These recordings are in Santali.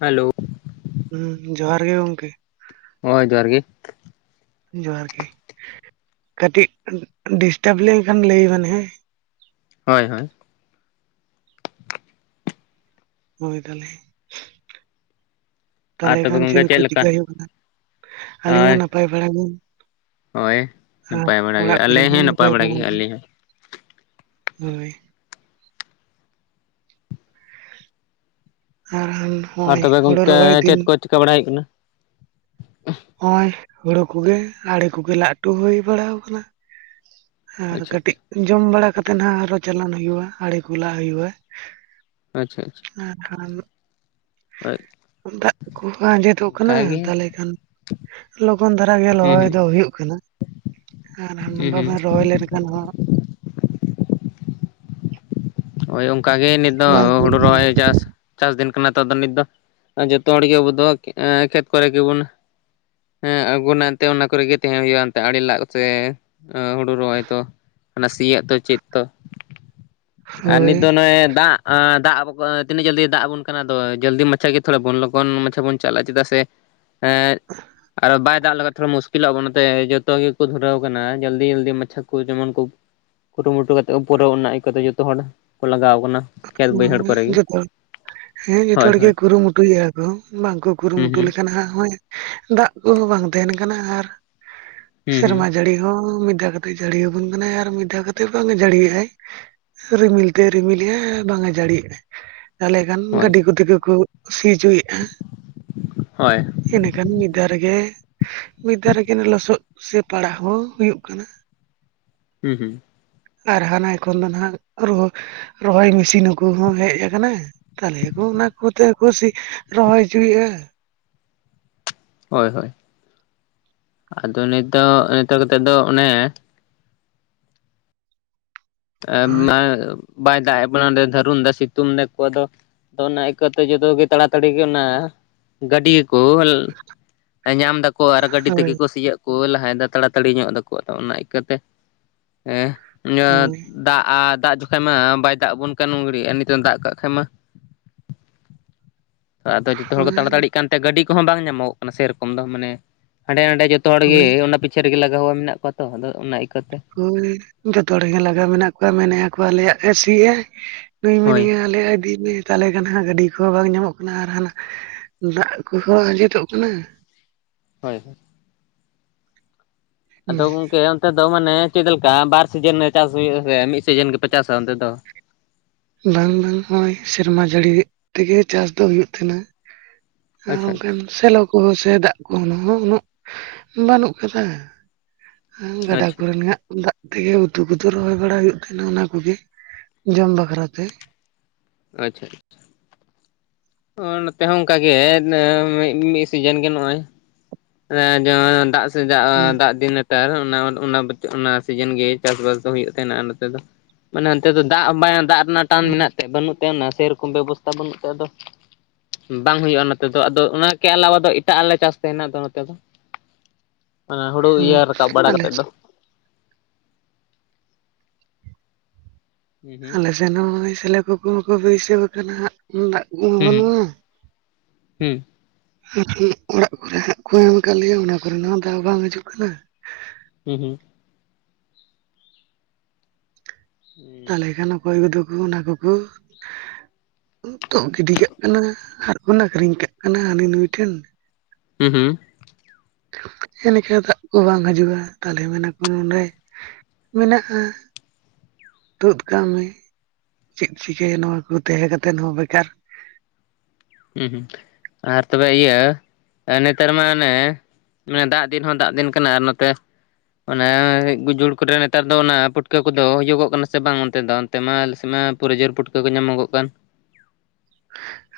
ᱦᱮᱞᱳ ᱾ ᱦᱩᱸ ᱡᱚᱦᱟᱨ ᱜᱮ ᱜᱚᱝᱠᱮ ᱾ ᱦᱳᱭ ᱡᱚᱦᱟᱨ ᱜᱮ ᱾ ᱡᱚᱦᱟᱨ ᱜᱮ ᱾ ᱠᱟᱹᱴᱤᱡ ᱰᱤᱥᱴᱟᱵᱽ ᱞᱮᱱᱠᱷᱟᱱ ᱞᱟᱹᱭ ᱵᱮᱱ ᱦᱮᱸ ᱾ ᱦᱳᱭ, ᱦᱳᱭ ᱾ ᱦᱳᱭ ᱛᱟᱦᱚᱞᱮ ᱟᱨ ᱛᱟᱦᱚᱞᱮ ᱛᱚᱵᱮ ᱠᱷᱟᱱ ᱜᱚᱝᱠᱮ ᱪᱮᱫ ᱠᱩ ᱞᱮᱠᱟ ᱪᱤᱠᱟ ᱦᱩᱭᱩᱜ ᱠᱟᱱᱟ? ᱟᱹᱞᱤᱧ ᱢᱟ ᱦᱳᱭ ᱱᱟᱯᱟᱭ ᱵᱟᱲᱟ ᱜᱮ ᱦᱳᱭ ᱾ ᱟᱨ ᱱᱟᱯᱟᱭ ᱵᱟᱲᱟ ᱜᱮ ᱚᱲᱟᱜ ᱠᱚᱨᱮ ᱟᱞᱮ ᱦᱚᱸ ᱱᱟᱯᱟᱭ ᱵᱟᱲᱟ ᱜᱮ ᱟᱹᱞᱤᱧ ᱦᱚᱸ ᱾ ᱦᱳᱭ ᱾ [unintelligible] ᱟᱨ ᱛᱚᱵᱮ ᱦᱳᱲᱳ ᱜᱚᱢᱠᱮ ᱨᱚᱦᱚᱭ ᱫᱤᱱ ᱪᱮᱫ ᱠᱚ ᱪᱮᱠᱟ ᱵᱟᱲᱟᱭ ᱦᱩᱭᱩᱜ ᱠᱟᱱᱟ? ᱟᱨ ᱦᱳᱲᱳ ᱠᱚᱜᱮ, ᱟᱲᱮ ᱠᱚᱜᱮ ᱞᱟᱜ ᱴᱩ ᱦᱩᱭ ᱵᱟᱲᱟ ᱟᱠᱟᱱᱟ ᱾ ᱟᱨ ᱟᱪᱪᱷᱟ ᱠᱟᱹᱴᱤᱡ ᱟᱪᱪᱷᱟ ᱡᱚᱢ ᱵᱟᱲᱟ ᱠᱟᱛᱮ ᱦᱟᱸᱜ ᱟᱨᱚ ᱪᱟᱞᱟᱱ ᱦᱩᱭᱩᱜᱼᱟ ᱟᱲᱮ ᱠᱚ ᱞᱟ ᱦᱩᱭᱩᱜᱼᱟ ᱾ ᱟᱪᱪᱷᱟ, ᱟᱪᱪᱷᱟ ᱾ ᱟᱨ [inaudible] ᱫᱟᱜ ᱠᱚᱦᱚᱸ ᱟᱸᱡᱮᱫᱚᱜ ᱠᱟᱱᱟ, ᱚᱱᱠᱟᱜᱮ ᱛᱟᱦᱚᱞᱮ ᱠᱷᱟᱱ ᱞᱚᱜᱚᱱ ᱫᱷᱟᱨᱟ ᱜᱮ ᱦᱩᱸ ᱞᱚᱦᱚᱭ ᱦᱩᱸ ᱫᱚ ᱦᱩᱭᱩᱜ ᱠᱟᱱᱟ ᱾ ᱟᱨ ᱦᱟᱱᱟ ᱦᱩᱸ ᱦᱩᱸ ᱵᱟᱵᱮᱱ ᱨᱚᱦᱚᱭ ᱞᱮᱱᱠᱷᱟᱱ ᱦᱚᱸ ᱦᱳᱭ ᱚᱱᱠᱟ ᱜᱮ ᱱᱤᱛ ᱫᱚ ᱵᱟᱝ ᱦᱩᱭᱩᱜ ᱦᱩᱲᱩ ᱠᱟᱱᱟ ᱨᱚᱦᱚᱭ ᱪᱟᱥ ᱪᱟᱥ ᱫᱤᱱ ᱠᱟᱱᱟ ᱛᱚ, ᱱᱤᱛ ᱫᱚ ᱡᱚᱛᱚ ᱦᱚᱲ ᱜᱮ ᱟᱵᱚ ᱫᱚᱦᱚ ᱠᱮᱜᱼᱟ ᱠᱷᱮᱛ ᱠᱚᱨᱮ ᱜᱮᱵᱚᱱ ᱦᱮᱸ ᱟᱹᱜᱩᱱᱟᱱ ᱛᱮ, ᱚᱱᱟ ᱠᱚᱨᱮᱜ ᱜᱮ ᱛᱟᱦᱮᱸ ᱦᱩᱭᱩᱜᱼᱟ, ᱮᱱᱛᱮ ᱟᱲᱮ ᱞᱟᱜ ᱥᱮ ᱦᱩᱲᱩ ᱨᱚᱦᱚᱭ ᱛᱚ ᱾ ᱚᱱᱟ ᱥᱤᱭᱟᱜ ᱫᱚ ᱪᱮᱫ ᱛᱚ ᱾ ᱟᱨ ᱱᱤᱛ ᱫᱚ ᱦᱳᱭ ᱱᱚᱜᱼᱚᱭ ᱫᱟᱜ ᱟᱸ ᱫᱟᱜ ᱛᱤᱱᱟᱹᱜ ᱡᱚᱞᱫᱤ ᱫᱟᱜ ᱟᱵᱚᱱ ᱠᱟᱱᱟ ᱟᱫᱚ ᱡᱚᱞᱫᱤ ᱢᱟᱪᱷᱟ ᱜᱮ ᱛᱷᱚᱲᱟ ᱵᱚᱱ ᱞᱚᱜᱚᱱ ᱢᱟᱪᱷᱟ ᱜᱮ ᱵᱚᱱ ᱪᱟᱞᱟᱜᱼᱟ ᱪᱮᱫᱟᱜ ᱥᱮ [inaudible] ᱮᱸᱜ ᱟᱨᱚ ᱵᱟᱭ ᱫᱟᱜ ᱞᱟᱜ ᱛᱷᱚᱲᱟ ᱢᱩᱥᱠᱤᱞᱚᱜᱼᱟ ᱟᱵᱚ ᱚᱱᱟᱛᱮ ᱡᱚᱛᱚ ᱜᱮᱠᱚ ᱫᱷᱩᱨᱟᱣ ᱠᱟᱱᱟ ᱡᱚᱞᱫᱤ ᱡᱚᱞᱫᱤ ᱢᱟᱪᱷᱟ ᱠᱚ ᱡᱮᱢᱚᱱ ᱠᱚ ᱠᱩᱨᱩᱢᱩᱴᱩ ᱠᱟᱛᱮᱜ ᱠᱚ ᱯᱩᱨᱟᱹᱣ ᱱᱟ ᱤᱠᱟᱹᱱ ᱡᱚᱛᱚ ᱦᱚᱲ ᱠᱚ ᱞᱟᱜᱟᱣ ᱟᱠᱟᱱᱟ ᱾ ᱦᱩᱸ ᱡᱚᱛᱚ ᱦᱮᱸ ᱡᱚᱛᱚ ᱦᱳᱭ ᱦᱚᱲ ᱜᱮ ᱦᱳᱭ ᱠᱩᱨᱩᱢᱩᱴᱩᱭᱮᱜᱼᱟ ᱠᱚ ᱵᱟᱝᱠᱚ ᱦᱩᱸ ᱠᱩᱨᱩᱢᱩᱴᱩ ᱦᱩᱸ ᱞᱮᱠᱷᱟᱱ ᱦᱟᱸᱜ ᱦᱚᱸᱭ ᱫᱟᱜ ᱠᱚᱸᱦᱚ ᱵᱟᱝ ᱛᱟᱦᱮᱱ ᱠᱟᱱᱟ ᱟᱨ ᱦᱩᱸ ᱦᱩᱸ ᱥᱮᱨᱢᱟ ᱡᱟᱹᱲᱤ ᱦᱚᱸ ᱢᱤᱫ ᱫᱷᱟᱣ ᱠᱟ ᱡᱟᱹᱲ ᱟᱵᱚᱱ ᱠᱟᱱᱟᱭ ᱟᱨ ᱢᱤᱫ ᱫᱷᱟᱣ ᱠᱟᱛᱮ ᱵᱟᱝ ᱡᱟᱹᱲᱤ ᱭᱮᱜ ᱟᱭ ᱨᱤᱢᱤᱞ ᱛᱮ ᱨᱤᱢᱤᱞᱮᱜᱼ ᱟᱭ ᱾ ᱵᱟᱝ ᱮ ᱡᱟᱹᱲᱤᱭᱮᱜᱼᱟ ᱾ ᱛᱟᱞᱮ ᱠᱷᱟᱱ ᱦᱳᱭ ᱜᱟᱹᱰᱤ ᱠᱚᱛᱮ ᱜᱮ ᱠᱚ ᱥᱤ ᱪᱚᱭᱮᱜᱼᱟ ᱾ ᱦᱚᱭ ᱾ ᱤᱱᱟᱹ ᱟᱠᱷᱟᱱ ᱢᱤᱫ ᱫᱷᱟᱣ ᱨᱮᱜᱮ ᱢᱤᱫ ᱫᱷᱟᱣ ᱨᱮᱜᱮ ᱞᱚᱥᱚᱫ ᱥᱮ ᱯᱟᱲᱦᱟᱣ ᱦᱚᱸ ᱦᱩᱭᱩᱜ ᱠᱟᱱᱟ ᱾ ᱦᱩᱸ ᱦᱩᱸ ᱟᱨ ᱦᱟᱱᱟ ᱠᱷᱚᱱ ᱫᱚ ᱦᱟᱸᱜ ᱨᱚᱦᱚᱭ ᱢᱮᱥᱤᱱ ᱠᱚᱸᱦᱚ ᱦᱮᱡ ᱟᱠᱟᱱᱟ᱾ ᱛᱟᱦᱚᱞᱮ ᱠᱚ ᱚᱱᱟ ᱠᱚᱛᱮ ᱠᱩ ᱨᱚᱦᱚᱭ ᱦᱚᱪᱚᱭᱮᱫᱼᱟ᱾ ᱦᱳᱭ ᱦᱳᱭ ᱟᱫᱚ ᱱᱤᱛ ᱫᱚ [unintelligible] ᱫᱚ ᱚᱱᱮ ᱦᱳᱭ ᱵᱟᱭ ᱫᱟᱜ [unintelligible] ᱫᱟᱹᱨᱩᱱ ᱮᱫᱟ ᱥᱤᱛᱩᱝ [unintelligible] ᱟᱫᱚ ᱚᱱᱟ ᱤᱠᱟᱹᱣᱛᱮ ᱡᱚᱛᱚᱜ ᱜᱮ ᱛᱟᱲᱟᱛᱟᱲᱤ ᱜᱮ ᱚᱱᱟ ᱜᱟᱹᱰᱤᱭᱟᱠᱚ ᱧᱟᱢ ᱫᱟᱠᱚ ᱟᱨ ᱜᱟᱹᱰᱤ ᱦᱳᱭ ᱛᱮᱜᱮ ᱠᱚ ᱥᱤᱭᱳᱚᱜ ᱠᱚ ᱞᱟᱦᱟᱭᱮᱫᱟ ᱛᱟᱲᱟᱛᱟᱲᱤ ᱧᱚᱜ ᱫᱟᱠᱚ ᱟᱫᱚ ᱚᱱᱟ ᱤᱠᱟᱹᱛᱮ ᱦᱳᱭ ᱫᱟᱜ ᱟᱜ ᱫᱟᱜ ᱡᱚᱠᱷᱮᱡ ᱢᱟ ᱵᱟᱭ ᱫᱟᱜ ᱟᱵᱚᱱ ᱠᱟᱱ ᱩᱱᱜᱷᱟᱲᱤᱡ ᱟᱨ ᱱᱤᱛᱚᱜ ᱫᱟᱜ ᱠᱟᱜ ᱠᱷᱟᱱ ᱢᱟ [inaudible] ᱟᱫᱚ ᱡᱚᱛᱚ ᱦᱚᱲ ᱠᱚ ᱦᱳᱭ ᱛᱟᱲᱟᱛᱟᱲᱤᱜ ᱠᱟᱱᱛᱮ ᱜᱟᱹᱰᱤ ᱠᱚᱦᱚᱸ ᱵᱟᱝ ᱧᱟᱢᱚᱜ ᱠᱟᱱᱟ ᱥᱮᱨᱚᱠᱚᱢ ᱫᱚ ᱢᱟᱱᱮ ᱦᱟᱸᱰᱮ ᱱᱟᱰᱮ ᱡᱚᱛᱚ ᱡᱚᱛᱚ ᱦᱚᱲ ᱜᱮ ᱦᱳᱭ ᱚᱱᱟ ᱯᱤᱪᱷᱮ ᱨᱮᱜᱮ ᱞᱟᱜᱟᱣᱟ ᱢᱮᱱᱟᱜ ᱠᱚᱣᱟ ᱛᱚ ᱟᱫᱚ ᱚᱱᱟ ᱤᱠᱟᱹᱛᱮ᱾ ᱡᱚᱛᱚ ᱦᱚᱲ ᱜᱮ ᱞᱟᱜᱟᱣ ᱢᱮᱱᱟᱜ ᱠᱚᱣᱟ ᱢᱮᱱᱮᱜ-ᱟ ᱠᱚ ᱟᱞᱮᱭᱟᱜ ᱮ ᱥᱤ ᱮᱜᱟᱭ᱾ ᱱᱩᱭ ᱦᱳᱭ ᱢᱮᱱᱮᱫ-ᱟ ᱟᱞᱮᱭᱟᱜ ᱤᱫᱤᱭ ᱢᱮ ᱛᱟᱦᱚᱞᱮ ᱠᱷᱟᱱ ᱦᱟᱸᱜ ᱜᱟᱹᱰᱤ ᱠᱚᱦᱚᱸ ᱵᱟᱝ ᱧᱟᱢᱚᱜ ᱠᱟᱱᱟ ᱟᱨ ᱦᱟᱸᱜ ᱫᱟᱜ ᱠᱚᱦᱚᱸ ᱟᱸᱡᱮᱫᱚᱜ ᱠᱟᱱᱟ᱾ ᱦᱳᱭ ᱦᱩᱸ ᱟᱫᱚ ᱜᱚᱝᱠᱮ ᱚᱱᱛᱮ ᱫᱚ ᱢᱟᱱᱮ ᱪᱮᱫ ᱞᱮᱠᱟ ᱵᱟᱨ ᱥᱤᱡᱮᱱ ᱨᱮ ᱪᱟᱥ ᱦᱩᱭᱩᱜ-ᱟ ᱥᱮ ᱢᱤᱫ ᱥᱤᱡᱮᱱ ᱜᱮᱯᱮ ᱪᱟᱥ-ᱟ ᱚᱱᱛᱮ ᱫᱚ? ᱵᱟᱝ ᱵᱟᱝ ᱱᱚᱜ-ᱚᱭ ᱥᱮᱨᱢᱟ ᱡᱟᱹᱲᱤ ᱛᱮᱜᱮ ᱪᱟᱥ ᱫᱚ ᱦᱩᱭᱩᱜ ᱛᱟᱦᱮᱱᱟ᱾ ᱟᱨ ᱟᱪᱪᱷᱟ ᱚᱱᱠᱟᱱ ᱥᱮᱞᱚ ᱠᱚᱦᱚᱸ ᱥᱮ ᱫᱟᱜ ᱠᱚᱦᱳ ᱩᱱᱟᱹᱜ ᱵᱟᱹᱱᱩᱜ ᱠᱟᱫᱟ᱾ ᱜᱟᱰᱟ ᱟᱪᱪᱷᱟ ᱟᱪᱪᱷᱟ ᱠᱚᱨᱮᱱᱟᱜ ᱫᱟᱜ ᱛᱮᱜᱮ ᱩᱛᱩ ᱠᱚᱫᱚ ᱨᱚᱦᱚᱭ ᱵᱟᱲᱟ ᱦᱩᱭᱩᱜ ᱛᱟᱦᱮᱱᱟ ᱚᱱᱟ ᱠᱚᱜᱮ ᱡᱚᱢ ᱵᱟᱠᱷᱨᱟ ᱛᱮ᱾ ᱟᱪᱪᱷᱟ ᱟᱪᱪᱷᱟ ᱱᱚᱛᱮ ᱦᱚᱸ ᱚᱱᱠᱟ ᱜᱮ ᱢᱤᱫ ᱥᱤᱡᱮᱱ ᱜᱮ ᱱᱚᱜᱼᱚᱭ [unintelligible] ᱛ ᱦᱩᱸ ᱚᱱᱟ ᱚᱱᱟ ᱥᱤᱡᱤᱱ ᱜᱮ ᱪᱟᱥᱵᱟᱥ ᱫᱚ ᱦᱩᱭᱩᱜ ᱛᱟᱦᱮᱱᱟ ᱱᱚᱛᱮ ᱫᱚ᱾ ᱢᱟᱱᱮ ᱚᱱᱛᱮ ᱫᱚ ᱫᱟᱜ ᱦᱚᱸ [unintelligible] ᱫᱟᱜ ᱨᱮᱱᱟᱜ ᱴᱟᱱ ᱦᱩᱸ ᱢᱮᱱᱟᱜ ᱛᱮ ᱵᱟᱹᱱᱩᱜ [unintelligible] ᱥᱮᱨᱚᱠᱚᱢ ᱵᱮᱵᱚᱥᱛᱷᱟ ᱵᱟᱹᱱᱩᱜ ᱛᱟᱭ ᱟᱫᱚ ᱵᱟᱝ ᱦᱩᱭᱩᱜ-ᱟ ᱱᱚᱛᱮ ᱫᱚ ᱟᱫᱚ ᱚᱱᱟᱠᱮ ᱟᱞᱟᱣᱟ ᱫᱚ ᱮᱴᱟᱜ ᱟᱞᱮ ᱪᱟᱥ ᱛᱟᱦᱮᱱᱟ ᱟᱫᱚ ᱱᱚᱛᱮ ᱫᱚ ᱦᱩᱲᱩ ᱦᱳᱭ ᱤᱭᱟᱹ ᱨᱟᱠᱟᱵ ᱵᱟᱲᱟ ᱟᱞᱮ ᱠᱟᱛᱮᱫ ᱫᱚ᱾ ᱦᱩᱸ ᱟᱞᱮᱥᱮᱫ ᱦᱚᱸ ᱱᱚᱜ-ᱚᱭ ᱥᱤᱞᱳ ᱠᱚ ᱠᱚᱦᱚᱸ ᱠᱚ ᱵᱟᱹᱭᱥᱟᱹᱣ ᱟᱠᱟᱱᱟᱜ ᱫᱟᱜ ᱠᱚᱢᱟ ᱵᱟᱹᱱᱩᱜ-ᱟ ᱦᱮᱸ ᱚᱲᱟᱜ ᱠᱚᱨᱮ ᱦᱟᱸᱜ ᱠᱚ ᱮᱢ ᱟᱠᱟᱫ ᱞᱮᱭᱟ ᱚᱱᱟ ᱠᱚᱨᱮᱱᱟᱜ ᱦᱚᱸ ᱫᱟᱜ ᱵᱟᱝ ᱦᱤᱡᱩᱜ ᱠᱟᱱᱟ᱾ ᱦᱩᱸ ᱦᱩᱸ ᱦᱩᱸ ᱛᱟᱞᱦᱮ ᱠᱷᱟᱱ ᱚᱠᱚᱭ ᱠᱩᱫᱚ ᱠᱩ ᱚᱱᱟ ᱠᱩᱠᱩ ᱛᱚᱜ ᱜᱤᱰᱤ ᱠᱟᱜ ᱠᱟᱱᱟ ᱦᱟᱨᱠᱚ ᱟᱹᱠᱷᱨᱤᱧ ᱠᱟᱜ ᱠᱟᱱᱟ ᱦᱟᱹᱱᱤ ᱱᱩᱭ ᱴᱷᱮᱱ ᱾ ᱦᱩᱸ ᱦᱩᱸ ᱾ ᱮᱞᱮᱠᱟ ᱫᱟᱜ ᱠᱚ ᱵᱟᱝ ᱦᱟᱡᱩᱜᱼᱟ ᱛᱟᱦᱞᱮ ᱢᱮᱱᱟᱠᱚ ᱱᱚᱸᱰᱮ ᱾ ᱢᱮᱱᱟᱜᱼᱟ ᱾ ᱛᱩᱫ ᱠᱟᱜ ᱢᱮ ᱪᱮᱜ ᱪᱤᱠᱟᱹᱭᱟ ᱱᱚᱣᱟ ᱠᱚ ᱛᱟᱦᱮᱸ ᱠᱟᱛᱮᱫ ᱦᱚᱸ ᱵᱮᱠᱟᱨ ᱾ ᱩᱸ ᱦᱩ ᱸ ᱟᱨ ᱛᱚᱵᱮ ᱤᱭᱟᱹ ᱱᱮᱛᱟᱨ ᱢᱟ ᱚᱱᱮ ᱾ ᱢᱟᱱᱮ ᱫᱟᱜ ᱫᱤᱱ ᱦᱚᱸ ᱫᱟᱜ ᱫᱤᱱ ᱠᱟᱱᱟ ᱟᱨ ᱱᱚᱛᱮ ᱾ ᱚᱱᱟ ᱜᱩᱡᱩᱲ ᱠᱚᱨᱮ ᱱᱮᱛᱟᱨ ᱫᱚ ᱚᱱᱟ ᱯᱩᱴᱠᱟᱹ ᱠᱚᱫᱚ ᱦᱩᱭᱩᱜᱚᱜ ᱠᱟᱱᱟ ᱥᱮ ᱵᱟᱝ ᱚᱱᱛᱮ ᱫᱚ? ᱛᱮᱢᱟᱞ ᱥᱮᱢᱟ ᱯᱩᱨᱟᱹ ᱡᱳᱨ ᱯᱩᱴᱠᱟᱹ ᱠᱚ ᱧᱟᱢᱚᱜ ᱠᱟᱱ ᱾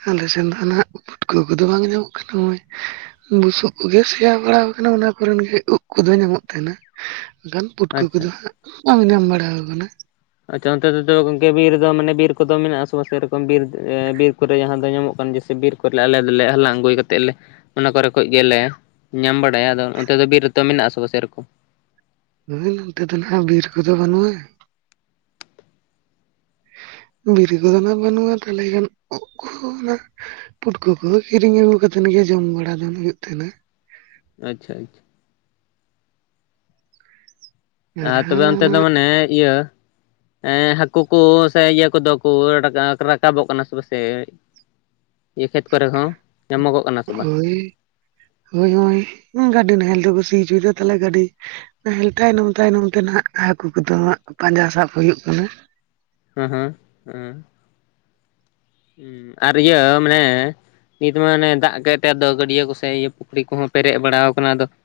ᱟᱞᱮ ᱥᱮᱱ ᱫᱚ ᱱᱟᱦᱟᱜ ᱯᱩᱴᱠᱟᱹ ᱠᱚᱫᱚ ᱵᱟᱝ ᱧᱟᱢᱚᱜ ᱠᱟᱱᱟ ᱱᱚᱜᱼᱚᱭ ᱾ ᱵᱩᱥᱩᱜ ᱠᱚᱜᱮ ᱥᱮᱭᱟ ᱵᱟᱲᱟᱣ ᱠᱟᱱᱟ ᱚᱱᱟ ᱠᱚᱨᱮᱱ ᱜᱮ ᱩᱜ ᱠᱚᱫᱚ ᱧᱟᱢᱚᱜ ᱛᱷᱮᱱᱟ ᱾ ᱜᱟᱱ ᱯᱩᱴᱷᱟᱹ ᱟᱪᱪᱷᱟ ᱠᱚᱫᱚ ᱦᱟᱸᱜ ᱚᱝ ᱧᱟᱢ ᱵᱟᱲᱟᱣ ᱠᱟᱱᱟ ᱾ ᱟᱪᱪᱷᱟ ᱚᱱᱛᱮ ᱛᱮᱫᱚ ᱜᱚᱝᱠᱮ ᱵᱤᱨ ᱫᱚ ᱢᱟᱱᱮ ᱵᱤᱨ ᱠᱚᱫᱚ ᱢᱮᱱᱟᱜᱼᱟᱥᱮ ᱵᱟᱝ ᱥᱮᱨᱚᱠᱚᱢ ᱵᱤᱨ ᱵᱤᱨ ᱠᱚᱨᱮ ᱡᱟᱦᱟᱸ ᱫᱚ ᱧᱟᱢᱚᱜ ᱠᱟᱱ ᱜᱮ [unintelligible] ᱥᱮ ᱵᱤᱨ ᱾ ᱠᱚᱨᱮ ᱟᱞᱮ ᱫᱚᱞᱮ ᱦᱟᱞᱟᱝ ᱟᱹᱜᱩᱭ ᱠᱟᱛᱮᱫ ᱞᱮ ᱾ ᱚᱱᱟ ᱠᱚᱨᱮ ᱠᱷᱚᱭ ᱜᱮᱞᱮ ᱧᱟᱢ ᱵᱟᱲᱟᱭᱟ ᱟᱫᱚ ᱚᱱᱛᱮ ᱫᱚ ᱵᱤᱨ ᱨᱮᱛᱚ ᱢᱮᱱᱟᱜᱼᱟ ᱥᱮ ᱵᱟ ᱥᱮᱨᱚᱠᱚᱢ ᱾ [inaudible] ᱱᱚᱛᱮ ᱫᱚ ᱱᱟᱦᱟᱜ ᱵᱤᱨ ᱠᱚᱫᱚ ᱵᱟᱹᱱᱩᱜᱼᱟ ᱾ ᱵᱤᱨᱤ ᱠᱚᱫᱚ ᱱᱟᱜ ᱵᱟᱹᱱᱩᱜᱼᱟ ᱛᱟᱞᱮ ᱠᱷᱟᱱ ᱳᱜ ᱠᱚᱦᱚᱸ ᱱᱟᱜ ᱾ ᱯᱩᱴᱠᱟᱹ ᱠᱚᱫᱚ ᱠᱤᱨᱤᱧ ᱟᱹᱜᱩ ᱠᱟᱛᱮᱱ ᱜᱮ ᱡᱚᱢ ᱵᱟᱲᱟ ᱫᱚ ᱦᱩᱭᱩᱜ ᱛᱟᱦᱮᱱᱟ ᱾ ᱟᱪᱪᱷᱟ ᱟᱪᱪᱷᱟ ᱾ ᱟᱨ ᱦᱟᱸᱜ ᱛᱚᱵᱮ ᱱᱚᱜᱼᱚ ᱚᱱᱛᱮ ᱱᱟ ᱫᱚ ᱢᱟᱱᱮ ᱤᱭᱟᱹ ᱾ ᱮᱸ ᱦᱟᱹᱠᱳ ᱠᱚ ᱥᱮ ᱤᱭᱟᱹ ᱠᱚᱫᱚ ᱠᱚ ᱨᱟᱠᱟ ᱨᱟᱠᱟᱵᱚᱜ ᱠᱟᱱᱟ ᱥᱮ ᱵᱟᱥᱮ, ᱤᱭᱟᱹ ᱠᱷᱮᱛ ᱠᱚᱨᱮ ᱦᱚᱸ ᱧᱟᱢᱚᱜᱚᱜ ᱾ ᱦᱳᱭ ᱦᱳᱭ ᱚᱭ ᱜᱟᱹᱰᱤ ᱱᱟᱦᱮᱞ ᱛᱮᱠᱚ ᱥᱤ ᱦᱚᱪᱚᱭᱫᱟ ᱛᱟᱞᱦᱮ ᱜᱟᱹᱰᱤ ᱾ ᱱᱟᱦᱮᱞ ᱛᱟᱭᱱᱚᱢ ᱛᱟᱭᱱᱚᱢ ᱛᱮ ᱱᱟᱦᱟᱜ ᱦᱟᱠᱩ ᱠᱚᱫᱚ ᱟᱸᱜ ᱯᱟᱸᱡᱟ ᱥᱟᱵ ᱦᱩᱭᱩᱜ ᱠᱟᱱᱟ ᱾ ᱮᱸ ᱦᱮᱸ [unintelligible] ᱦᱩᱸ ᱟᱨ ᱤᱭᱟᱹ ᱢᱟᱱᱮ ᱱᱤᱛ ᱢᱟᱱᱮ ᱫᱟᱜ ᱠᱮᱜ ᱛᱮ ᱟᱫᱚ ᱜᱟᱹᱰᱤᱭᱟᱹ ᱠᱚᱥᱮ ᱤᱭᱟᱹ ᱯᱩᱠᱷᱨᱤ ᱠᱩᱦᱚᱸ ᱯᱮᱨᱮᱡ ᱵᱟᱲᱟᱣ ᱠᱟᱱᱟ ᱟᱫᱚ ᱾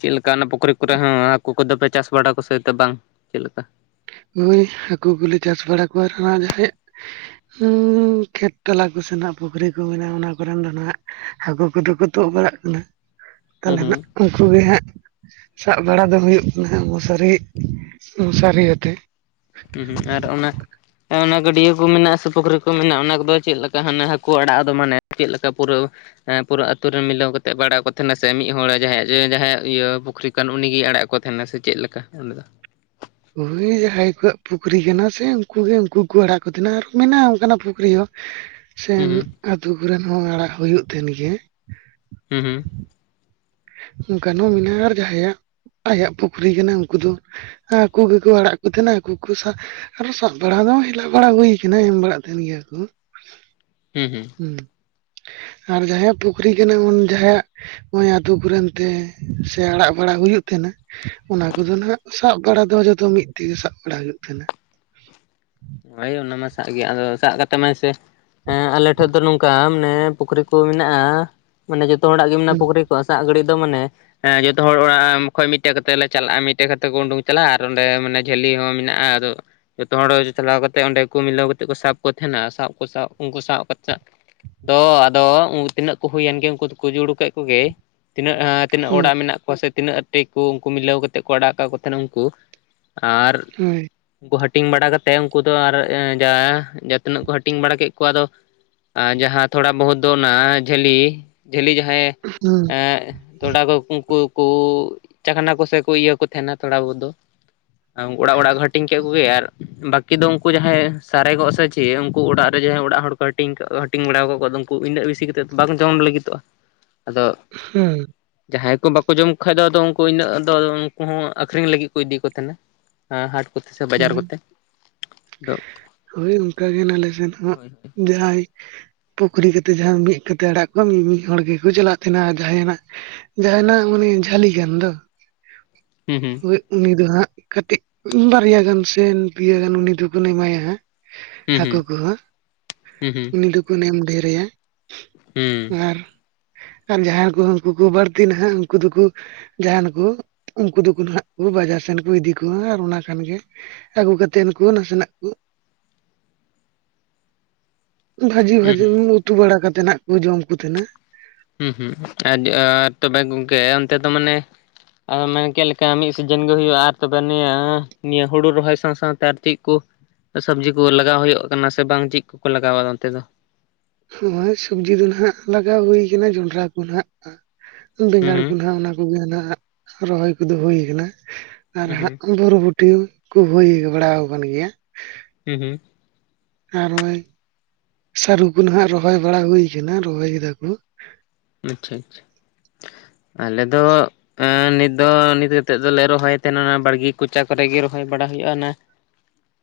ᱪᱮᱞᱠᱟ ᱚᱱᱟ ᱯᱩᱠᱷᱨᱤ ᱠᱚᱨᱮ ᱦᱚᱸ ᱦᱟᱹᱠᱩ ᱠᱚᱫᱚᱯᱮ ᱪᱟᱥ ᱵᱟᱲᱟ ᱠᱚ ᱥᱮ ᱵᱟᱝ ᱪᱮᱫ ᱞᱮᱠᱟ? ᱦᱩᱭ ᱦᱟᱹᱠᱩ ᱠᱚᱞᱮ ᱪᱟᱥ ᱵᱟᱲᱟ ᱠᱚᱣᱟ ᱨᱮᱦᱚᱸ ᱡᱟᱦᱟᱸᱭᱟᱜ ᱦᱩᱸ ᱠᱷᱮᱛ ᱛᱟᱞᱟ ᱠᱚ ᱥᱮᱱᱟᱜ ᱯᱩᱠᱷᱨᱤ ᱠᱚ ᱢᱮᱱᱟᱜᱼᱟ ᱚᱱᱟ ᱠᱚᱨᱮᱱ ᱫᱚ ᱱᱟᱦᱟᱜ ᱾ ᱦᱟᱠᱩ ᱠᱚᱫᱚ ᱠᱚ ᱛᱳᱜ ᱵᱟᱲᱟᱜ ᱠᱟᱱᱟ ᱦᱩᱸ ᱛᱟᱦᱞᱮ ᱦᱩᱸ ᱱᱟᱜ ᱾ ᱩᱱᱠᱩ ᱜᱮ ᱦᱟᱸᱜ ᱥᱟᱵ ᱵᱟᱲᱟ ᱫᱚ ᱦᱩᱭᱩᱜ ᱠᱟᱱᱟ ᱢᱚᱥᱟᱨᱤ ᱢᱚᱥᱟᱨᱤᱟᱛᱮ ᱾ ᱩᱸ ᱦᱩᱸ ᱟᱨ ᱚᱱᱟ ᱚᱱᱟ ᱜᱟᱹᱰᱤᱭᱟᱹ ᱾ ᱠᱩ ᱢᱮᱱᱟᱜᱼᱟ ᱥᱮ ᱯᱩᱠᱷᱨᱤ ᱠᱚ ᱢᱮᱱᱟᱜᱼᱟ ᱚᱱᱟ ᱠᱚᱫᱚ ᱪᱮᱜ ᱞᱮᱠᱟ ᱦᱟᱱᱮ ᱦᱟᱹᱠᱩ ᱟᱲᱟᱜ ᱟᱫᱚ ᱢᱟᱱᱮ ᱪᱮᱜ ᱞᱮᱠᱟ ᱯᱩᱨᱟᱹᱣ ᱾ ᱮᱸ ᱯᱩᱨᱟᱹ ᱟᱹᱛᱩ ᱨᱮ ᱢᱤᱞᱟᱹᱣ ᱠᱟᱛᱮᱜ ᱵᱟᱲᱟ ᱠᱚ ᱛᱟᱦᱮᱸᱱᱟ ᱥᱮ ᱢᱤᱫ ᱦᱚᱲ ᱡᱟᱦᱟᱸᱭᱟᱜ ᱡᱮ ᱡᱟᱦᱟᱸᱭᱟᱜ ᱤᱭᱟᱹ ᱯᱩᱠᱷᱨᱤ ᱾ ᱠᱟᱱ ᱩᱱᱤᱜᱤᱭ ᱟᱲᱟᱜ ᱠᱚ ᱛᱟᱦᱮᱱᱟ ᱥᱮ ᱪᱮᱜ ᱞᱮᱠᱟ ᱩᱱᱤ ᱫᱚ ᱾ ᱩᱨᱤ ᱡᱟᱦᱟᱸᱭ ᱠᱚᱣᱟᱜ ᱯᱩᱠᱷᱨᱤ ᱠᱟᱱᱟ ᱥᱮ ᱩᱱᱠᱩ ᱜᱮ ᱩᱱᱠᱩ ᱠᱚ ᱟᱲᱟᱜ ᱠᱚ ᱛᱷᱮᱱᱟ ᱟᱨ ᱠᱚ ᱢᱮᱱᱟ ᱚᱱᱠᱟᱱᱟᱜ ᱯᱩᱠᱷᱨᱤ ᱦᱚᱸ ᱾ ᱥᱮᱱ ᱦᱩᱸ ᱟᱹᱛᱩ ᱠᱚᱨᱮᱱ ᱦᱚᱸ ᱟᱲᱟᱜ ᱦᱩᱭᱩᱜ ᱛᱟᱦᱮᱱ ᱜᱮᱭᱟ ᱾ ᱦᱩᱸ ᱦᱩᱸ, ᱚᱱᱠᱟᱱ ᱦᱚᱸ ᱢᱮᱱᱟᱜᱼᱟ ᱟᱨ ᱡᱟᱦᱟᱸᱭᱟᱜ ᱟᱭᱟᱜ ᱯᱩᱠᱷᱨᱤ ᱠᱟᱱᱟ ᱩᱱᱠᱩ ᱫᱚ ᱾ ᱟᱠᱩ ᱜᱮᱠᱚ ᱟᱲᱟᱜ ᱠᱚ ᱛᱟᱦᱮᱸᱱᱟ ᱟᱠᱩ ᱠᱩ ᱥᱟ ᱟᱨᱚ ᱥᱟᱵ ᱵᱟᱲᱟ ᱫᱚ ᱦᱮᱞᱟᱜ ᱵᱟᱲᱟ ᱦᱩᱭ ᱠᱟᱱᱟ ᱮᱢ ᱵᱟᱲᱟᱜ ᱛᱟᱦᱮᱱ ᱜᱮᱭᱟ ᱠᱩ ᱾ ᱦᱩᱸ ᱦᱩᱸ ᱾ ᱩᱸ ᱟᱨ ᱡᱟᱦᱟᱸᱭᱟᱜ ᱯᱩᱠᱷᱨᱤ ᱠᱟᱱᱟ ᱩᱱ ᱡᱟᱦᱟᱸᱭᱟᱜ ᱚᱭᱟᱛ ᱾ ᱫᱩᱠᱷᱚ ᱨᱮᱱᱛᱮ ᱥᱮ ᱟᱲᱟᱜ ᱵᱟᱲᱟ ᱦᱩᱭᱩᱜ ᱛᱮᱦᱮᱱᱟ᱾ ᱚᱱᱟ ᱠᱚᱫᱚ ᱱᱟᱦᱜ ᱥᱟᱵ ᱵᱟᱲᱟ ᱫᱚ ᱡᱚᱛᱚ ᱢᱤᱫ ᱛᱮᱜᱮ ᱥᱟᱵ ᱵᱟᱲᱟ ᱦᱩᱭᱩᱜ ᱛᱟᱦᱮᱱᱟ᱾ ᱦᱳᱭ ᱚᱱᱟ ᱢᱟ ᱥᱟᱜ ᱜᱮ ᱥᱟᱜ ᱠᱟᱛᱮ ᱢᱟ ᱥᱮ᱾ ᱟᱞᱮ ᱴᱷᱮᱡ ᱫᱚ ᱱᱚᱝᱠᱟ ᱢᱟᱱᱮ ᱯᱩᱠᱷᱨᱤ ᱠᱚ ᱢᱮᱱᱟᱜᱼᱟ ᱢᱟᱱᱮ ᱡᱚᱛᱚ ᱦᱚᱲᱟᱜ ᱜᱮ ᱢᱮᱱᱟᱜᱼᱟ ᱦᱩᱸ ᱯᱩᱠᱷᱨᱤ᱾ ᱥᱟᱜ ᱜᱷᱟᱹᱲᱤᱡ ᱫᱚ ᱢᱟᱱᱮ᱾ ᱦᱮᱸ ᱡᱚᱛᱚ ᱦᱚᱲ ᱚᱲᱟᱜ ᱠᱷᱚᱡ ᱢᱤᱫᱴᱮᱡ ᱠᱟᱛᱮ ᱞᱮ ᱪᱟᱞᱟᱜᱼᱟ ᱢᱤᱫᱴᱮᱡ ᱠᱟᱛᱮ ᱠᱚ ᱩᱰᱩᱝ ᱪᱟᱞᱟᱜᱼᱟ ᱟᱨ ᱚᱸᱰᱮ ᱢᱟᱱᱮ᱾ ᱡᱷᱟᱹᱞᱤ ᱦᱚᱸ ᱢᱮᱱᱟᱜᱼᱟ ᱟᱫᱚ ᱡᱚᱛᱚ ᱦᱚᱲ᱾ ᱪᱟᱞᱟᱣ ᱠᱟᱛᱮᱜ ᱚᱸᱰᱮ ᱠᱩ ᱢᱤᱞᱟᱹᱣ ᱠᱟᱛᱮᱜ ᱠᱩ ᱥᱟᱵ ᱠᱚ ᱛᱟᱦᱮᱱᱟ ᱥᱟᱵ ᱠᱚ ᱥᱟᱵ ᱩᱝᱠᱩ ᱥᱟᱵ ᱠᱟᱛᱮ᱾ ᱟᱫᱚ ᱟᱫᱚ ᱛᱤᱱᱟᱹᱜ ᱠᱚ ᱦᱩᱭᱮᱱ ᱜᱮ ᱩᱱᱠᱩ ᱫᱚᱠᱩ ᱡᱩᱲᱩ ᱠᱮᱜ ᱠᱚᱜᱮ᱾ ᱛᱤᱱᱟᱹᱜ ᱛᱤᱱᱟᱹᱜ ᱦᱮᱸ ᱚᱲᱟᱜ ᱢᱮᱱᱟᱜ ᱠᱚᱣᱟ ᱥᱮ ᱛᱤᱱᱟᱹᱜ᱾ ᱴᱤ ᱠᱩ ᱩᱱᱠᱩ ᱢᱤᱞᱟᱹᱣ ᱠᱟᱛᱮᱜ ᱠᱚ ᱟᱲᱟᱜ ᱠᱟᱜ ᱠᱚ ᱛᱟᱦᱮᱱᱟ ᱩᱝᱠᱩ ᱟᱨ᱾ ᱦᱳᱭ ᱩᱱᱠᱩ ᱦᱟᱹᱴᱤᱧ ᱵᱟᱲᱟ ᱠᱟᱛᱮᱜ ᱩᱱᱠᱩ ᱫᱚ ᱟᱨ ᱡᱟ ᱡᱟ ᱛᱤᱱᱟᱹᱜ ᱠᱚ ᱦᱟᱹᱴᱤᱧ ᱵᱟᱲᱟ ᱠᱮᱜ ᱠᱚᱣᱟ ᱟᱫᱚ᱾ ᱟᱨ ᱡᱟᱦᱟᱸ ᱛᱷᱚᱲᱟ ᱵᱚᱦᱩᱛ ᱫᱚ ᱚᱱᱟ ᱡᱷᱟᱹᱞᱤ ᱡᱷᱟᱹᱞᱤ ᱡᱟᱦᱟᱸᱭᱮ ᱦᱩᱸ ᱮᱸ᱾ ᱛᱷᱚᱲᱟ ᱠᱚ ᱠᱩᱝᱠᱩ ᱦᱟᱹᱠᱩ ᱪᱟᱠᱷᱱᱟ ᱠᱚᱥᱮ ᱠᱚ ᱤᱭᱟᱹ ᱠᱚ ᱛᱟᱦᱮᱱᱟ ᱛᱷᱚᱲᱟ ᱵᱚᱦᱩᱛ ᱫᱚ᱾ ᱚᱲᱟᱜ ᱚᱲᱟᱜ ᱠᱚ ᱦᱟᱹᱴᱤᱧ ᱠᱮᱜ ᱠᱚᱜᱮ ᱟᱨ᱾ ᱵᱟᱠᱤ ᱫᱚ ᱩᱝᱠᱩ ᱡᱟᱦᱟᱸᱭ ᱥᱟᱨᱮᱜᱚᱜ ᱥᱮ ᱪᱮᱜ ᱩᱱᱠᱩ ᱚᱲᱟᱜ ᱨᱮ ᱡᱟᱦᱟᱸᱭ ᱚᱲᱟᱜ ᱦᱚᱲ ᱠᱚ ᱦᱟᱹᱴᱤᱧ ᱠᱟᱜ᱾ ᱴᱤᱝ ᱵᱟᱲᱟᱣ ᱟᱠᱟᱜ ᱠᱚᱣᱟ ᱟᱫᱚ ᱩᱱᱠᱩ ᱤᱱᱟᱹᱜ ᱵᱤᱥᱤ ᱠᱟᱛᱮᱫ ᱵᱟᱝ ᱡᱚᱢ ᱞᱟᱹᱜᱤᱫᱚᱜᱼᱟ ᱟᱫᱚ᱾ ᱦᱩᱸ ᱡᱟᱦᱟᱸᱭ ᱠᱚ ᱵᱟᱠᱚ ᱡᱚᱢ ᱠᱷᱟᱡ ᱫᱚ ᱟᱫᱚ ᱩᱱᱠᱩ ᱤᱱᱟᱹᱜ ᱫᱚ ᱩᱱᱠᱩ ᱦᱚᱸ ᱟᱠᱷᱨᱤᱧ ᱞᱟᱹᱜᱤᱜ ᱠᱚ ᱤᱫᱤ ᱠᱚ ᱛᱟᱦᱮᱱᱟ᱾ ᱦᱟᱴ ᱠᱩᱛᱮ ᱥᱮ ᱵᱟᱡᱟᱨ ᱦᱳᱭ ᱠᱚᱛᱮ᱾ ᱟᱫᱚ ᱦᱳᱭ ᱚᱱᱠᱟ ᱜᱮ ᱱᱟᱞᱮ ᱥᱮᱱ ᱦᱟᱸᱜ ᱦᱳᱭ ᱦᱳᱭ ᱡᱟᱸᱦᱟᱸᱭ᱾ ᱯᱩᱠᱷᱨᱤ ᱠᱟᱛᱮ ᱡᱟᱦᱟᱸ ᱢᱤᱫ ᱠᱟᱛᱮ ᱟᱲᱟᱜ ᱠᱚᱣᱟ ᱩᱱᱤ ᱢᱤᱫ ᱦᱚᱲ ᱜᱮᱠᱚ ᱪᱟᱞᱟᱜ ᱛᱟᱦᱮᱱᱟ ᱡᱟᱦᱟᱭᱱᱟᱜ᱾ ᱡᱟᱦᱱᱟᱜ ᱢᱟᱱᱮ ᱡᱷᱟᱹᱞᱤ ᱜᱟᱱ ᱫᱚ᱾ ᱦᱩᱸ ᱦᱩᱸ ᱦᱳᱭ ᱩᱱᱤ ᱫᱚ ᱦᱟᱸᱜ ᱠᱟᱹᱴᱤᱡ ᱵᱟᱨᱭᱟ ᱜᱟᱱ ᱥᱮ ᱯᱤᱭᱟ ᱜᱟᱱ ᱩᱱᱤ ᱫᱚᱵᱚᱱ ᱮᱢᱟᱭᱟ ᱦᱟᱸᱜ᱾ ᱦᱩᱸ ᱦᱟᱹᱠᱩ ᱦᱩᱸ ᱠᱚᱦᱚᱸ ᱦᱩᱸ ᱩᱱᱤ ᱫᱩᱵᱩᱱ ᱮᱢ ᱰᱷᱮᱨᱮᱭᱟ᱾ ᱦᱩᱸ ᱟᱨ ᱡᱟᱦᱟᱸᱭ ᱠᱚ ᱩᱱᱠᱩ ᱠᱚ ᱵᱟᱹᱲᱛᱤ ᱱᱟᱦᱟᱜ ᱩᱱᱠᱩ ᱫᱩᱠᱩ᱾ ᱡᱟᱦᱟᱱ ᱠᱩ ᱩᱱᱠᱩ ᱫᱚᱠᱚ ᱦᱱᱟᱜ ᱵᱟᱡᱟᱨ ᱥᱮᱱ ᱠᱚ ᱤᱫᱤ ᱠᱚᱣᱟ ᱟᱨ ᱚᱱᱟ ᱠᱷᱟᱱᱜᱮ᱾ ᱟᱹᱜᱩ ᱠᱟᱛᱮ ᱩᱱᱠᱩ ᱱᱟᱥᱮᱱᱟᱜ ᱠᱚ ᱵᱷᱟᱹᱡᱤ ᱦᱩᱸ ᱵᱷᱟᱹᱡᱤ ᱩᱛᱩ ᱵᱟᱲᱟ ᱠᱟᱛᱮᱫ ᱱᱟᱜ ᱠᱚ ᱡᱚᱢᱠᱩ ᱛᱟᱦᱮᱸᱱᱟ᱾ ᱦᱩᱸ ᱦᱩᱸ ᱟᱨ ᱛᱚᱵᱮ ᱜᱚᱝᱠᱮ ᱚᱱᱛᱮ ᱫᱚ ᱢᱟᱱᱮ ᱟ ᱢᱟᱱ ᱠᱮᱫ ᱞᱮᱠᱟ ᱢᱤᱫ ᱥᱤᱡᱤᱱ ᱜᱮ ᱦᱩᱭᱩᱜᱼᱟ ᱟᱨ ᱛᱚᱠᱮ ᱱᱤᱭᱟᱹ ᱱᱤᱭᱟᱹ ᱦᱩᱲᱩ ᱨᱚᱦᱚᱭ ᱥᱟᱶ ᱥᱟᱶᱛᱮ ᱟᱨ ᱪᱤᱫ ᱠᱚ? ᱥᱚᱵᱽᱡᱤ ᱠᱚ ᱞᱟᱜᱟᱣ ᱦᱩᱭᱩᱜ ᱠᱟᱱᱟ ᱥᱮ ᱵᱟᱝ ᱪᱤᱫ ᱠᱚᱠᱚ ᱞᱟᱜᱟᱣᱟ ᱚᱱᱛᱮ ᱫᱚ᱾ ᱱᱚᱜᱼᱚᱭ ᱥᱚᱵᱽᱡᱤ ᱫᱚ ᱱᱟᱦᱟᱜ ᱞᱟᱜᱟᱣ ᱦᱩᱭᱠᱟᱱᱟ ᱡᱚᱱᱰᱟᱨᱟ ᱠᱚ ᱱᱟᱦᱟᱜ ᱦᱩᱸ ᱵᱮᱸᱜᱟᱲ ᱦᱩᱸ ᱠᱚ ᱱᱟᱜ ᱚᱱᱟ ᱠᱚ᱾ [inaudible] ᱨᱚᱦᱚᱭ ᱠᱚᱫᱚ ᱦᱩᱭ ᱟᱠᱟᱱᱟ ᱟᱨ ᱦᱩᱸ ᱦᱟᱸᱜ ᱵᱩᱨᱵᱩ [unintelligible] ᱠᱩ ᱦᱩᱭ ᱵᱟᱲᱟ ᱟᱠᱟᱱ ᱜᱮᱭᱟ᱾ ᱦᱩᱸ ᱦᱩᱸ᱾ ᱟᱨ ᱱᱚᱜᱼᱚᱭ ᱥᱟᱹᱨᱩ ᱠᱚ ᱱᱟᱦᱟᱜ ᱨᱚᱦᱚᱭ ᱵᱟᱲᱟ ᱦᱩᱭᱩ ᱟᱠᱟᱱᱟ ᱨᱚᱦᱚᱭ ᱠᱮᱫᱟ ᱠᱩ᱾ ᱟᱪᱪᱷᱟ ᱟᱪᱪᱷᱟ ᱟᱞᱮ ᱫᱚ᱾ ᱱᱤᱛ ᱫᱚ ᱱᱤᱛ ᱠᱟᱛᱮᱜ ᱫᱚᱞᱮ ᱨᱚᱦᱚᱭ ᱛᱟᱦᱮᱱᱟ ᱵᱟᱲᱜᱤ ᱠᱚᱸᱪᱟ ᱠᱚᱨᱮ ᱜᱮ ᱨᱚᱦᱚᱭ ᱵᱟᱲᱟ ᱦᱩᱭᱩᱼᱟ ᱚᱱᱟ᱾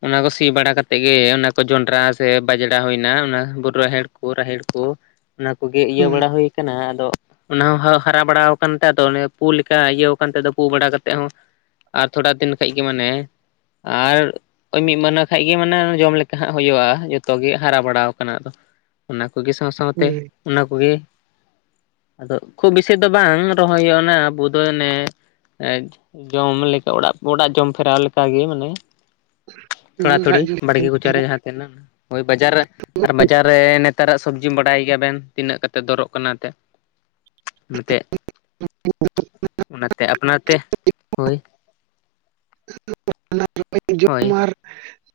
ᱚᱱᱟ ᱠᱚ ᱥᱤ ᱵᱟᱲᱟ ᱠᱟᱛᱮᱜ ᱜᱮ ᱚᱱᱟ ᱠᱚ ᱡᱚᱱᱰᱨᱟ ᱥᱮ ᱵᱟᱡᱽᱲᱟ ᱦᱩᱭᱱᱟ ᱚᱱᱟ ᱵᱩᱨᱩᱨᱟᱦᱮᱲ ᱨᱟᱦᱮᱲ ᱠᱚ ᱚᱱᱟ ᱠᱚᱜᱮ ᱤᱭᱟᱹ ᱦᱳᱭ ᱵᱟᱲᱟ ᱦᱩᱭ ᱟᱠᱟᱱᱟ ᱟᱫᱚ᱾ ᱚᱱᱟ ᱦᱚᱸ ᱦᱟᱨᱟ ᱵᱟᱲᱟ ᱟᱠᱟᱱᱛᱮ ᱟᱫᱚ ᱚᱱᱮ ᱯᱩ ᱞᱮᱠᱟ ᱤᱭᱟᱹ ᱠᱟᱱᱛᱮ ᱯᱩ ᱵᱟᱲᱟ ᱠᱟᱛᱮᱜ ᱦᱚᱸ᱾ ᱟᱨ ᱛᱷᱚᱲᱟ ᱫᱤᱱ ᱠᱷᱟᱱ ᱜᱮ ᱢᱟᱱᱮ ᱟᱨ᱾ ᱳᱭ ᱢᱤᱫ ᱢᱟᱹᱦᱱᱟᱹ ᱠᱷᱟᱱ ᱜᱮ ᱢᱟᱱᱮ ᱡᱚᱢ ᱞᱮᱠᱟ ᱜᱮ ᱦᱩᱭᱩᱭᱼᱟ ᱡᱚᱛᱚ ᱜᱮ ᱦᱟᱨᱟ ᱵᱟᱲᱟᱣ ᱟᱠᱟᱱᱟ ᱟᱫᱚ᱾ ᱚᱱᱟᱠᱚᱜᱮ ᱥᱟᱶ-ᱥᱟᱶᱛᱮ ᱦᱳᱭ ᱚᱱᱟᱠᱚᱜᱮ ᱟᱫᱚ ᱠᱷᱩᱵ ᱵᱮᱥᱤ ᱫᱚ ᱵᱟᱝ ᱨᱚᱦᱚᱭ ᱦᱩᱭᱩᱜᱼᱟ ᱟᱵᱚ ᱫᱚ ᱚᱱᱮ ᱮ ᱡᱚᱢ ᱞᱮᱠᱟ ᱚᱲᱟᱜ ᱚᱲᱟᱜ ᱡᱚᱢ ᱯᱷᱮᱨᱟᱣ ᱞᱮᱠᱟᱜ ᱜᱮ ᱢᱟᱱᱮ᱾ ᱛᱷᱚᱲᱟ ᱛᱷᱩᱲᱤ ᱚᱲᱟᱜ ᱡᱚᱢ ᱵᱟᱲᱜᱮ ᱠᱚᱪᱟᱨᱮ ᱡᱟᱦᱟᱸ ᱛᱟᱦᱮᱱᱟ ᱦᱳᱭ ᱵᱟᱡᱟᱨ ᱨᱮ ᱟᱨ ᱵᱟᱡᱟᱨ ᱨᱮ ᱱᱮᱛᱟᱨᱟᱜ ᱥᱚᱵᱽᱡᱤ ᱵᱟᱰᱟᱭ ᱜᱮᱭᱟᱵᱮᱱ ᱛᱤᱱᱟᱹᱜ ᱠᱟᱛᱮᱫ ᱫᱚᱨᱚᱜ ᱠᱟᱱᱟ ᱮᱱᱛᱮᱫ ᱮᱱᱛᱮᱫ? [unintelligible] ᱚᱱᱟᱛᱮ ᱟᱯᱱᱟᱨ ᱛᱮ ᱦᱳᱭ᱾ [unintelligible] ᱡᱚᱢ ᱦᱳᱭ ᱟᱨ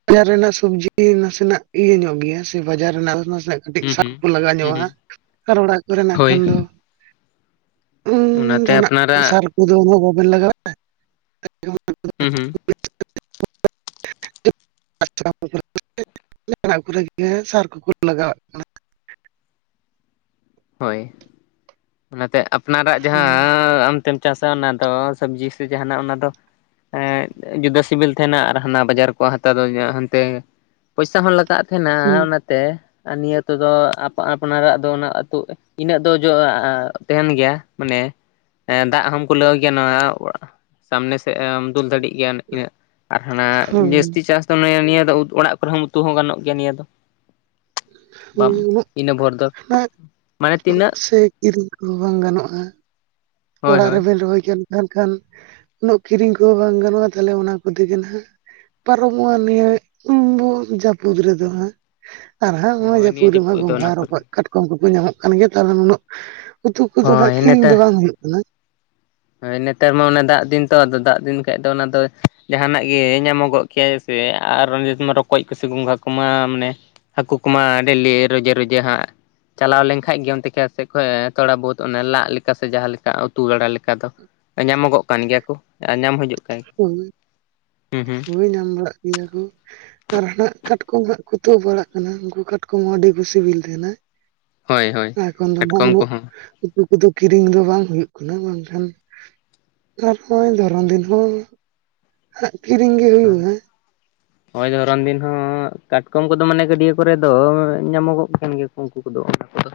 ᱵᱟᱡᱟᱨ ᱨᱮᱱᱟᱜ ᱥᱚᱵᱽᱡᱤ ᱱᱟᱥᱮᱱᱟᱜ ᱤᱭᱟᱹ ᱧᱚᱜ ᱜᱮᱭᱟ ᱥᱮ ᱵᱟᱡᱟᱨ ᱨᱮᱱᱟᱜ ᱱᱟᱥᱮᱱᱟᱜ ᱠᱟᱹᱴᱤᱡ ᱦᱩᱸ ᱥᱟᱵ ᱦᱩᱸ ᱠᱚ ᱞᱟᱜᱟᱣ ᱦᱩᱸ ᱧᱚᱜᱚᱜᱼᱟ ᱦᱩᱸ ᱟᱨ ᱚᱲᱟᱜ ᱠᱚᱨᱮᱱᱟᱜ ᱦᱳᱭ ᱠᱷᱟᱱ ᱫᱚ ᱩᱸ ᱚᱱᱟᱛᱮ ᱡᱟᱦᱟᱸᱱᱟᱜ ᱟᱯᱱᱟᱨᱟᱜ ᱥᱟᱨ ᱠᱚᱫᱚ ᱚᱱᱳ ᱵᱟᱵᱮᱱ ᱞᱟᱜᱟᱣᱮᱫ ᱛᱮ? [inaudible] ᱦᱩᱸ ᱦᱩᱸ᱾ [unintelligible] ᱠᱚᱨᱮ ᱜᱮ ᱥᱟᱨ ᱠᱚᱠᱚ ᱞᱟᱜᱟᱣᱟᱜ ᱠᱟᱱᱟ᱾ ᱦᱳᱭ ᱚᱱᱟᱛᱮ ᱟᱯᱱᱟᱨᱟᱜ ᱡᱟᱦᱟᱸ ᱦᱩᱸ ᱟᱻ ᱟᱢ ᱛᱮᱢ ᱪᱟᱥᱟ ᱚᱱᱟ ᱫᱚ ᱥᱚᱵᱽᱡᱤ ᱥᱮ ᱡᱟᱦᱟᱸᱱᱟᱜ ᱚᱱᱟ ᱫᱚ ᱮᱸᱜ ᱡᱩᱫᱟᱹ ᱥᱤᱵᱤᱞ ᱛᱟᱦᱮᱸᱱᱟ ᱟᱨ ᱦᱟᱸᱱᱟ ᱵᱟᱡᱟᱨ ᱠᱚ ᱦᱟᱛᱟᱣ ᱫᱚ ᱦᱟᱸᱱᱛᱮ ᱯᱚᱭᱥᱟ ᱦᱚᱸ ᱞᱟᱜᱟᱜ ᱛᱟᱦᱮᱱᱟ ᱦᱩᱸ ᱚᱱᱟᱛᱮ ᱟᱨ ᱱᱤᱭᱟᱹ ᱛᱮᱫᱚ ᱟᱯ ᱟᱯᱱᱟᱨᱟᱜ ᱫᱚ ᱚᱱᱟ ᱛᱚ ᱤᱱᱟᱹᱜ ᱫᱚ ᱡᱚ ᱛᱟᱦᱮᱱ ᱜᱮᱭᱟ ᱢᱟᱱᱮ᱾ ᱮᱸ ᱫᱟᱜ ᱦᱚᱢ ᱠᱩᱞᱟᱹᱣ ᱜᱮᱭᱟ ᱱᱚᱣᱟ ᱥᱟᱢᱱᱮ ᱥᱮᱫ ᱮᱢ ᱫᱩᱞ ᱫᱟᱲᱤᱜ ᱜᱮᱭᱟ ᱤᱱᱟᱹᱜ ᱟᱨ ᱦᱟᱱᱟ ᱡᱟᱹᱥᱛᱤ ᱦᱳᱭ ᱪᱟᱥ ᱫᱚ ᱱᱤᱭᱟᱹ ᱫᱚ ᱚᱲᱟᱜ ᱠᱚᱨᱮ ᱦᱚᱸ ᱚ ᱩᱛᱩ ᱦᱚᱸ ᱜᱟᱱᱚᱜ ᱜᱮᱭᱟ ᱱᱤᱭᱟᱹ ᱫᱚ᱾ ᱵᱟᱢ ᱤᱱᱟᱹ ᱵᱷᱳᱨ ᱫᱚ ᱢᱟᱱᱮ ᱛᱤᱱᱟᱹᱜ [unintelligible] ᱥᱮ ᱠᱤᱨᱤᱧ ᱠᱚᱦᱚᱸ ᱵᱟᱝ ᱜᱟᱱᱚᱜᱼᱟ᱾ ᱦᱳᱭ ᱚᱲᱟᱜ ᱦᱳᱭ ᱨᱮᱵᱮᱱ ᱨᱚᱦᱚᱭ ᱠᱟᱱ ᱠᱷᱟᱱ ᱩᱱᱟᱹᱜ ᱠᱤᱨᱤᱧ ᱠᱚᱦᱚᱸ ᱵᱟᱝ ᱜᱟᱱᱚᱭᱼᱟ ᱛᱟᱦᱚᱞᱮ ᱚᱱᱟ ᱠᱚᱛᱮᱜᱮ ᱱᱟᱦᱟᱸᱜ᱾ ᱯᱟᱨᱚᱢᱚᱭᱼᱟ ᱱᱤᱭᱟ. [unintelligible] ᱡᱟᱹᱯᱩᱫ ᱨᱮᱫᱚ ᱦᱟᱸᱜ᱾ ᱟᱨ ᱦᱟᱸᱜ ᱱᱚᱸᱜᱼᱚᱭ ᱦᱳᱭ ᱱᱤᱭᱟᱹ ᱡᱟᱹᱯᱩᱫ ᱨᱮᱫ ᱢᱟ ᱫᱚ ᱚᱱᱟ ᱜᱚᱝᱜᱷᱟ ᱠᱚᱨᱮ ᱨᱚᱠᱚᱡ ᱠᱟᱴ ᱠᱚᱢ ᱠᱚᱠᱚ ᱧᱟᱢᱚᱜ ᱠᱟᱱ ᱜᱮᱭᱟ ᱛᱟᱦᱞᱮ ᱩᱱᱟᱹᱜ ᱩᱛᱩ ᱠᱚᱫᱚ ᱦᱟᱸᱜ ᱦᱳᱭ ᱠᱤᱨᱤᱧ ᱫᱚ ᱱᱮᱛᱟᱨ ᱵᱟᱝ ᱦᱩᱭᱩᱜ ᱠᱟᱱᱟ᱾ ᱦᱳᱭ ᱱᱮᱛᱟᱨ ᱢᱟ ᱚᱱᱮ ᱫᱟᱜ ᱫᱤᱱ ᱛᱚ ᱫᱟᱜ ᱫᱤᱱ ᱠᱷᱟᱡ ᱫᱚ ᱚᱱᱟ ᱫᱚ ᱡᱟᱦᱟᱸᱱᱟᱜ ᱜᱮ ᱧᱟᱢᱚᱜᱚᱜ ᱠᱷᱮᱥᱮ ᱟᱨ ᱨᱚᱠᱚᱡ ᱠᱚᱥᱮ ᱜᱚᱝᱜᱷᱟ ᱠᱚᱢᱟ ᱢᱟᱱᱮ ᱦᱟᱹᱠᱩ ᱠᱚᱢᱟ ᱰᱮᱞᱤ ᱨᱚᱡᱮ ᱨᱚᱡᱮ ᱦᱟᱸᱜ ᱪᱟᱞᱟᱣ ᱞᱮᱱᱠᱷᱟᱡ ᱜᱮ ᱚᱱᱛᱮ ᱠᱷᱮᱛ ᱥᱮᱡ ᱠᱷᱚᱡ ᱛᱷᱚᱲᱟ ᱵᱟᱹᱛ ᱚᱱᱮ ᱞᱟᱜ ᱞᱮᱠᱟ ᱥᱮ ᱡᱟᱦᱟᱸ ᱞᱮᱠᱟ ᱩᱛᱩ ᱵᱟᱲᱟ ᱞᱮ ᱠᱟ ᱫᱚ ᱧᱟᱢᱚᱜᱚᱜ ᱠᱟᱱ ᱜᱮᱭᱟ ᱠᱚ ᱧᱟᱢ ᱦᱤᱡᱩᱜ ᱦᱩᱸ ᱦᱳᱭ ᱦᱩᱸ᱾ ᱱᱤᱭᱟᱹ ᱠᱩ ᱟᱨ ᱦᱟᱸᱜ ᱠᱟᱴᱠᱚᱢ ᱦᱟᱸᱜ ᱠᱚ ᱩᱛᱩ ᱵᱟᱲᱟᱜ ᱠᱟᱱᱟ ᱩᱱᱠᱩ ᱠᱟᱴᱠᱚᱢ ᱦᱚᱸ ᱟᱹᱰᱤ ᱠᱚ ᱥᱤᱵᱤᱞ ᱛᱟᱦᱮᱸᱱᱟ᱾ ᱦᱳᱭ ᱦᱳᱭ ᱮᱠᱷᱚᱱ ᱫᱚ ᱦᱟᱸᱜ ᱠᱟᱴᱠᱚᱢ ᱩᱱᱟᱹᱜ ᱠᱚᱦᱚᱸ ᱩᱛᱩ ᱠᱚᱫᱚ ᱠᱤᱨᱤᱧ ᱫᱚ ᱵᱟᱝ ᱦᱩᱭᱩᱜ ᱠᱟᱱᱟ ᱵᱟᱝᱠᱷᱟᱱ ᱟᱨ ᱦᱚᱸ ᱫᱷᱚᱨᱚᱱ ᱫᱤᱱ ᱦᱚᱸ [unintelligible] ᱠᱤᱨᱤᱧ ᱜᱮ ᱦᱩᱭᱩᱜ-ᱟ᱾ ᱦᱚᱭ ᱫᱷᱚᱨᱚᱱ ᱫᱤᱱ ᱦᱚᱸ ᱠᱟᱴᱠᱚᱢ ᱠᱚᱫᱚ ᱢᱟᱱᱮ ᱜᱟᱹᱰᱭᱟᱹ ᱠᱚᱨᱮ ᱫᱚ ᱧᱟᱢᱚᱜᱚᱜ ᱠᱟᱱ ᱜᱮᱭᱟᱠᱚ᱾ ᱩᱱᱠᱩ ᱠᱚᱫᱚ ᱚᱱᱟ ᱠᱚᱫᱚ᱾